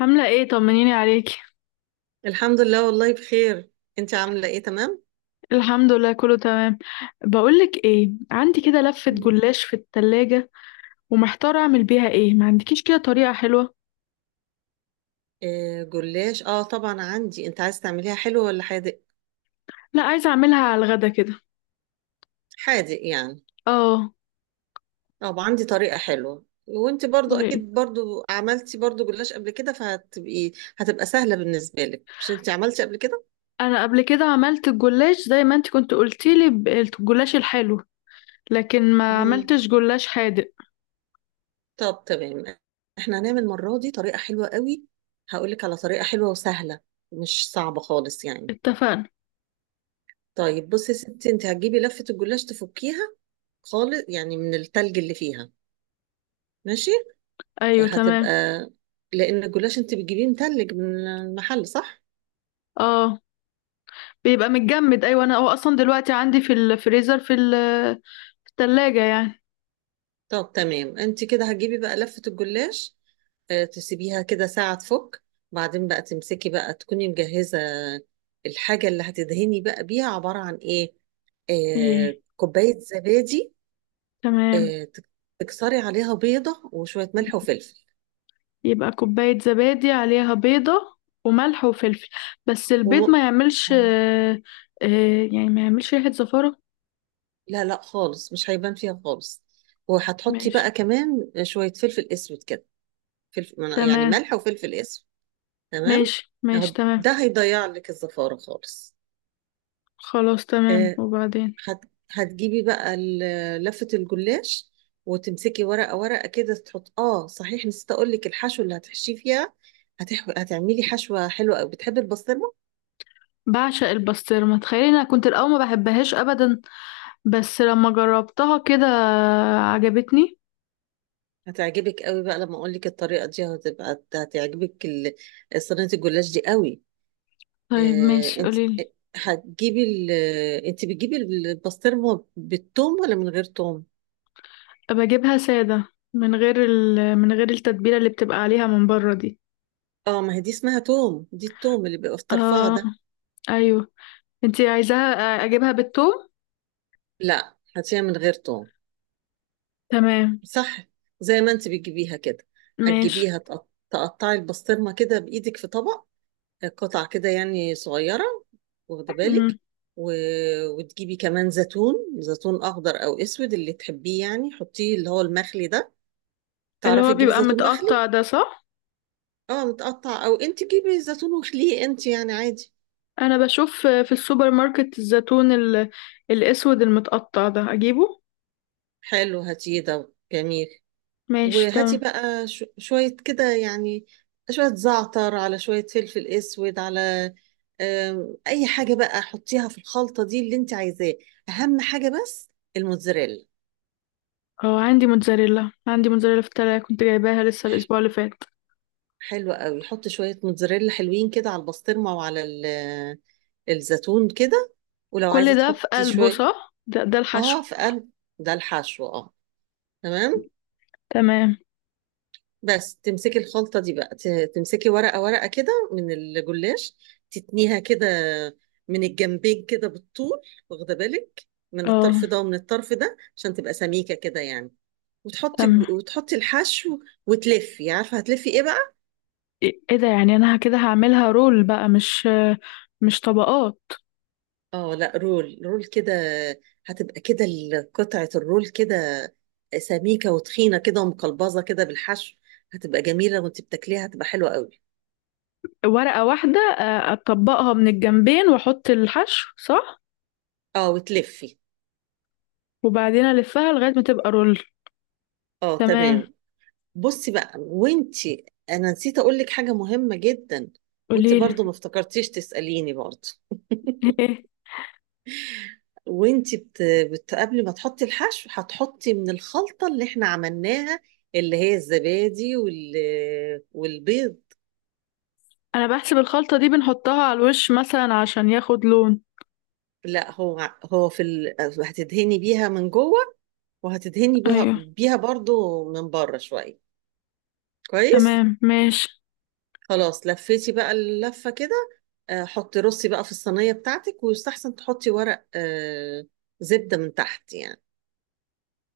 عاملة ايه؟ طمنيني عليكي. الحمد لله والله بخير. انت عامله ايه؟ تمام. الحمد لله كله تمام. بقولك ايه، عندي كده لفة مم. جلاش في التلاجة ومحتارة اعمل بيها ايه، ما عندكيش كده طريقة حلوة؟ جلاش، طبعا عندي. انت عايز تعمليها حلوه ولا حادق؟ لا، عايزة اعملها على الغدا كده. حادق يعني. اه. طب عندي طريقه حلوه، وانت برضو قولي. اكيد برضو عملتي برضو جلاش قبل كده، فهتبقي هتبقى سهله بالنسبه لك. مش انت عملتي قبل كده؟ انا قبل كده عملت الجلاش زي ما انت كنت قلتيلي الجلاش الحلو، لكن ما مم. عملتش جلاش حادق. طب تمام. احنا هنعمل المره دي طريقه حلوه قوي. هقول لك على طريقه حلوه وسهله، مش صعبه خالص يعني. اتفقنا. طيب بصي يا ستي، انت هتجيبي لفه الجلاش تفكيها خالص يعني من التلج اللي فيها، ماشي. ايوه هتبقى تمام. لان الجلاش انت بتجيبيه متلج من المحل، صح. اه بيبقى متجمد، ايوه انا هو اصلا دلوقتي عندي في الفريزر في في التلاجة يعني. طب تمام. انت كده هتجيبي بقى لفة الجلاش، تسيبيها كده ساعة تفك، بعدين بقى تمسكي بقى تكوني مجهزة. الحاجة اللي هتدهني بقى بيها عبارة عن ايه؟ ايه كوباية زبادي، تمام. آه، تك- تكسري عليها بيضة وشوية ملح وفلفل. يبقى كوباية زبادي عليها بيضة وملح وفلفل، بس البيض وم... ما يعملش آه. يعني ما يعملش ريحة زفارة. لا لا خالص، مش هيبان فيها خالص. وهتحطي ماشي. بقى كمان شوية فلفل اسود كده. فلفل يعني، تمام. ملح وفلفل اسود. تمام. ماشي ماشي. اهو تمام. ده هيضيع لك الزفارة خالص. خلاص تمام. آه، وبعدين؟ هتجيبي بقى لفة الجلاش وتمسكي ورقة ورقة كده، تحط، اه صحيح نسيت اقول لك الحشو اللي هتحشيه فيها. هتعملي حشوة حلوة قوي. بتحبي البسطرمة؟ بعشق البسطرمة، تخيلي انا كنت الاول ما بحبهاش ابدا، بس لما جربتها كده عجبتني. هتعجبك قوي بقى لما اقول لك الطريقة دي، هتبقى هتعجبك صينية الجلاش دي قوي. طيب ماشي انت قوليلي. هتجيبي انت بتجيبي البسطرمة بالثوم ولا من غير ثوم؟ ابقى اجيبها سادة، من غير من غير التتبيلة اللي بتبقى عليها من بره دي. اه ما هي دي اسمها توم، دي التوم اللي بيبقى في طرفها اه. ده. ايوه. انتي عايزاها اجيبها بالثوم؟ لا، حتسويها من غير توم، تمام صح، زي ما انت بتجيبيها كده. ماشي. هتجيبيها تقطعي البسطرمة كده بإيدك في طبق، قطع كده يعني صغيرة، واخدة بالك. مم. و... وتجيبي كمان زيتون، زيتون أخضر أو أسود اللي تحبيه يعني، حطيه اللي هو المخلي ده. اللي تعرفي هو تجيبي بيبقى زيتون مخلي. متقطع ده، صح؟ اه متقطع، أو انت جيبي زيتون وخليه انت يعني عادي. انا بشوف في السوبر ماركت الزيتون الاسود المتقطع ده اجيبه. حلو، هاتيه ده جميل. ماشي تمام. وهاتي بقى شوية كده يعني، شوية زعتر، على شوية فلفل أسود، على أي حاجة بقى حطيها في الخلطة دي اللي أنت عايزاه. أهم حاجة بس الموتزاريلا. اه عندي موتزاريلا، عندي موتزاريلا في التلاجة، كنت جايباها لسه الاسبوع اللي فات. حلوة قوي، حط شوية موتزاريلا حلوين كده على البسطرمة وعلى الزيتون كده. ولو كل عايزة ده في تحطي قلبه، شوية، صح؟ ده, ده الحشو. آه في قلب. ده الحشو، آه تمام. تمام. بس تمسكي الخلطة دي بقى، تمسكي ورقة ورقة كده من الجلاش، تتنيها كده من الجنبين كده بالطول، واخدة بالك، من اه الطرف ده ومن الطرف ده عشان تبقى سميكة كده يعني. وتحطي تمام. وتحطي الحشو. وتلفي. عارفة هتلفي ايه بقى؟ ايه إيه ده؟ يعني انا كده هعملها رول بقى؟ مش طبقات؟ اه لا، رول رول كده. هتبقى كده قطعة الرول كده سميكة وتخينة كده ومقلبظة كده بالحشو. هتبقى جميلة، وانت بتاكليها هتبقى حلوة قوي. ورقة واحدة اطبقها من الجنبين واحط الحشو، صح؟ اه وتلفي. وبعدين الفها لغاية ما تبقى رول. اه تمام. تمام. بصي بقى، وانتي انا نسيت اقول لك حاجه مهمه جدا، وانتي قوليلي. برضو ما افتكرتيش تساليني برضو. ايه؟ وانتي بت... قبل ما تحطي الحشو، هتحطي من الخلطه اللي احنا عملناها، اللي هي الزبادي والبيض. انا بحسب الخلطة دي بنحطها على الوش مثلا عشان ياخد لون. لا، هو هو في هتدهني بيها من جوه، وهتدهني بيها ايوه. بيها برضو من بره شويه، كويس. تمام ماشي. خلاص لفيتي بقى اللفة كده، حطي رصي بقى في الصينية بتاعتك، ويستحسن تحطي ورق زبدة من تحت يعني.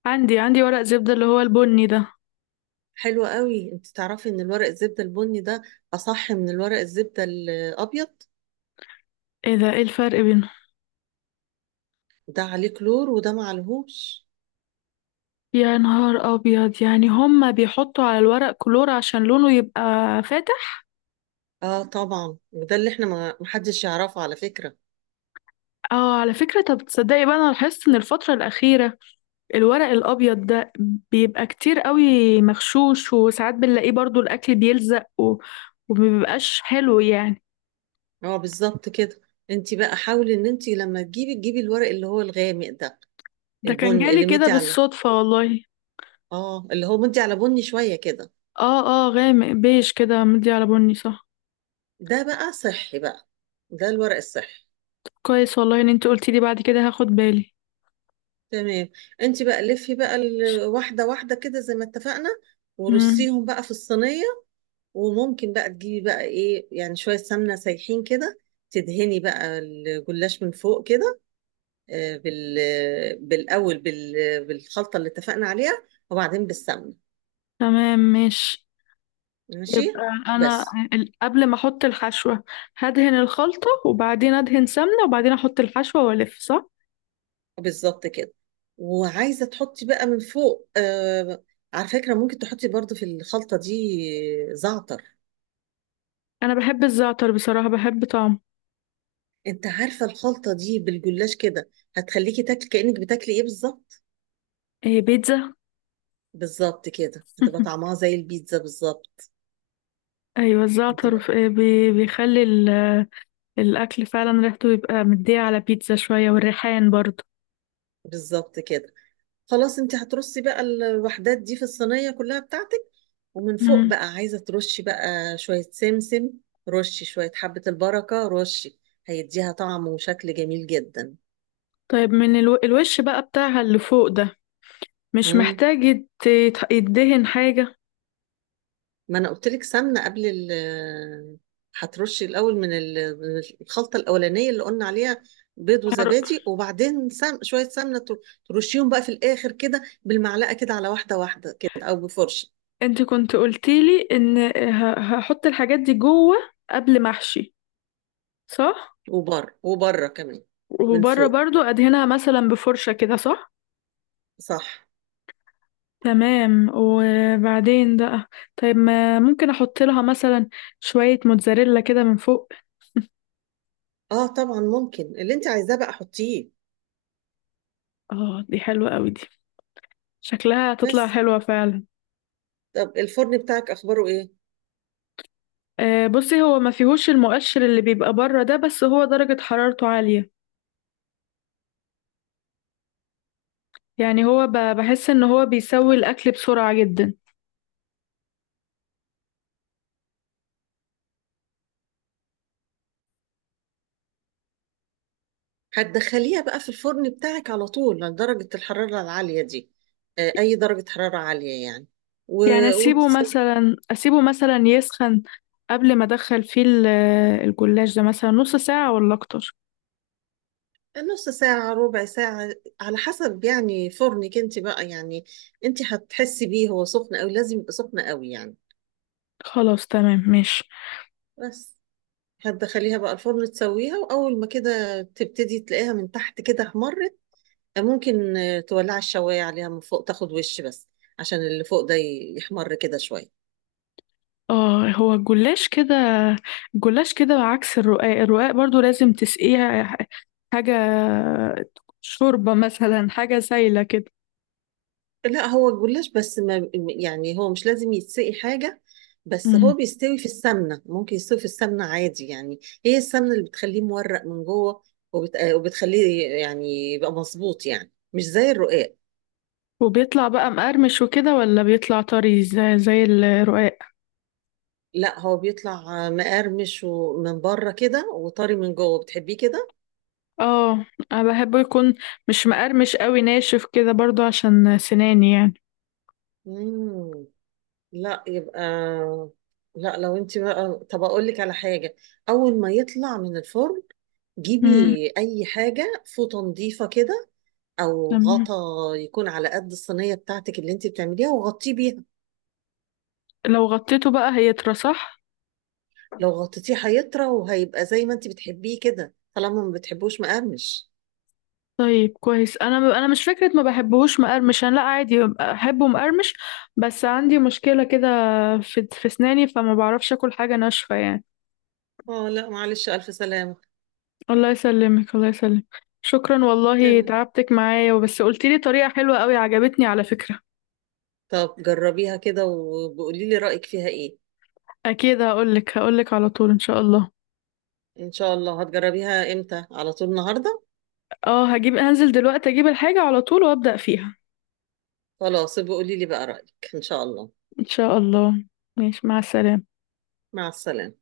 عندي، عندي ورق زبدة اللي هو البني ده. حلو قوي. انت تعرفي ان الورق الزبدة البني ده اصح من الورق الزبدة الابيض؟ ايه ده؟ ايه الفرق بينهم؟ ده عليه كلور وده معلهوش. يا نهار ابيض، يعني هما بيحطوا على الورق كلور عشان لونه يبقى فاتح؟ اه طبعا، وده اللي احنا ما محدش يعرفه على فكرة. اه على فكرة. طب تصدقي بقى انا لاحظت ان الفترة الاخيرة الورق الابيض ده بيبقى كتير قوي مغشوش، وساعات بنلاقيه برضو الاكل بيلزق ومبيبقاش حلو يعني. اه بالظبط كده. انت بقى حاولي ان انت لما تجيبي، تجيبي الورق اللي هو الغامق ده، ده كان البني جالي اللي كده مدي على، بالصدفة والله. اه اللي هو مدي على بني شوية كده. اه. اه غامق بيج كده مدي على بني، صح. ده بقى صحي بقى، ده الورق الصحي. كويس والله ان انت قلتي لي، بعد كده هاخد بالي. تمام. انت بقى لفي بقى واحده واحده كده زي ما اتفقنا، امم. ورصيهم بقى في الصينيه. وممكن بقى تجيبي بقى ايه يعني، شويه سمنه سايحين كده، تدهني بقى الجلاش من فوق كده، آه، بال بالاول بالخلطه اللي اتفقنا عليها، وبعدين بالسمنه. تمام ماشي. ماشي يبقى انا بس. قبل ما احط الحشوة هدهن الخلطة، وبعدين ادهن سمنة، وبعدين احط الحشوة والف، صح؟ بالظبط كده. وعايزه تحطي بقى من فوق، على فكره ممكن تحطي برضو في الخلطه دي زعتر. انا بحب الزعتر بصراحة، بحب طعمه. انت عارفة الخلطة دي بالجلاش كده هتخليكي تاكلي كأنك بتاكلي ايه بالظبط؟ ايه؟ بيتزا؟ بالظبط كده، هتبقى طعمها زي البيتزا بالظبط. ايوه الزعتر هتبقى بيخلي الاكل فعلا ريحته يبقى مديه على بيتزا شوية، والريحان برضه. بالظبط كده. خلاص، انت هترصي بقى الوحدات دي في الصينية كلها بتاعتك. ومن فوق امم. بقى عايزة ترشي بقى شوية سمسم، رشي شوية حبة البركة، رشي. هيديها طعم وشكل جميل جدا. طيب من الوش بقى بتاعها اللي فوق ده مش مم. محتاج يدهن حاجة؟ ما انا قلت لك سمنه، قبل ال... هترشي الاول من من الخلطه الاولانيه اللي قلنا عليها، بيض هر-. وزبادي، وبعدين شويه سمنه، ترشيهم بقى في الاخر كده بالمعلقه كده على واحده واحده كده، او بفرشه. انت كنت قلتيلي ان هحط الحاجات دي جوه قبل ما احشي، صح؟ وبره وبره كمان من وبره فوق، برضو ادهنها مثلا بفرشة كده، صح؟ صح. تمام. وبعدين بقى، طيب ما ممكن احط لها مثلا شوية موتزاريلا كده من فوق؟ اه طبعا، ممكن اللي انت عايزاه بقى حطيه. اه دي حلوة قوي دي، شكلها هتطلع بس، حلوة فعلا. طب الفرن بتاعك اخباره ايه؟ آه بصي، هو ما فيهوش المؤشر اللي بيبقى بره ده، بس هو درجة حرارته عالية. يعني هو بحس ان هو بيسوي الاكل بسرعة جدا. هتدخليها بقى في الفرن بتاعك على طول لدرجه الحراره العاليه دي؟ اي درجه حراره عاليه يعني. يعني اسيبه مثلا، اسيبه مثلا يسخن قبل ما ادخل فيه الجلاش ده مثلا نص ساعة ولا اكتر؟ نص ساعة، ربع ساعة، على حسب يعني فرنك انت بقى يعني، انت هتحسي بيه هو سخن قوي، لازم يبقى سخن قوي يعني. خلاص تمام ماشي. بس هتدخليها بقى الفرن تسويها، وأول ما كده تبتدي تلاقيها من تحت كده احمرت، ممكن تولعي الشواية عليها من فوق تاخد وش بس، عشان اللي فوق ده يحمر كده شوية. اه هو الجلاش كده، الجلاش كده عكس الرقاق. الرقاق برضو لازم تسقيها حاجة، شوربة مثلا، حاجة سايلة كده. لا، هو الجلاش بس ما يعني هو مش لازم يتسقي حاجة. بس مم. هو بيستوي في السمنة، ممكن يستوي في السمنة عادي يعني. هي السمنة اللي بتخليه مورق من جوه، وبتخليه يعني يبقى مظبوط يعني مش زي الرقاق. وبيطلع بقى مقرمش وكده ولا بيطلع طري زي، زي الرقاق؟ لا، هو بيطلع مقرمش ومن بره كده وطري من جوه. بتحبيه كده. اه. انا بحبه يكون مش مقرمش قوي، ناشف كده برضو عشان سناني يعني. مم. لا يبقى، لا لو انت بقى، طب اقول لك على حاجة. اول ما يطلع من الفرن جيبي مم. اي حاجة، فوطة نظيفة كده او تمام. غطا يكون على قد الصينيه بتاعتك اللي انت بتعمليها، وغطيه بيها. لو غطيته بقى هيطرى، صح؟ لو غطيتيه هيطرى، وهيبقى زي ما انت بتحبيه كده طالما ما بتحبوش مقرمش. طيب كويس. انا انا مش فكره ما بحبهوش مقرمش، انا لا عادي احبه مقرمش، بس عندي مشكله كده في في اسناني، فما بعرفش اكل حاجه ناشفه يعني. اه لا معلش، الف سلامه. الله يسلمك، الله يسلمك. شكرا والله تمام. تعبتك معايا، وبس قلتي لي طريقه حلوه قوي عجبتني على فكره. طب جربيها كده، وبقولي لي رايك فيها ايه. اكيد هقولك، هقولك على طول ان شاء الله. ان شاء الله. هتجربيها امتى؟ على طول النهارده. اه هجيب، هنزل دلوقتي اجيب الحاجه على طول وابدا فيها خلاص، بقولي لي بقى رايك ان شاء الله. ان شاء الله. ماشي، مع السلامه. مع السلامه.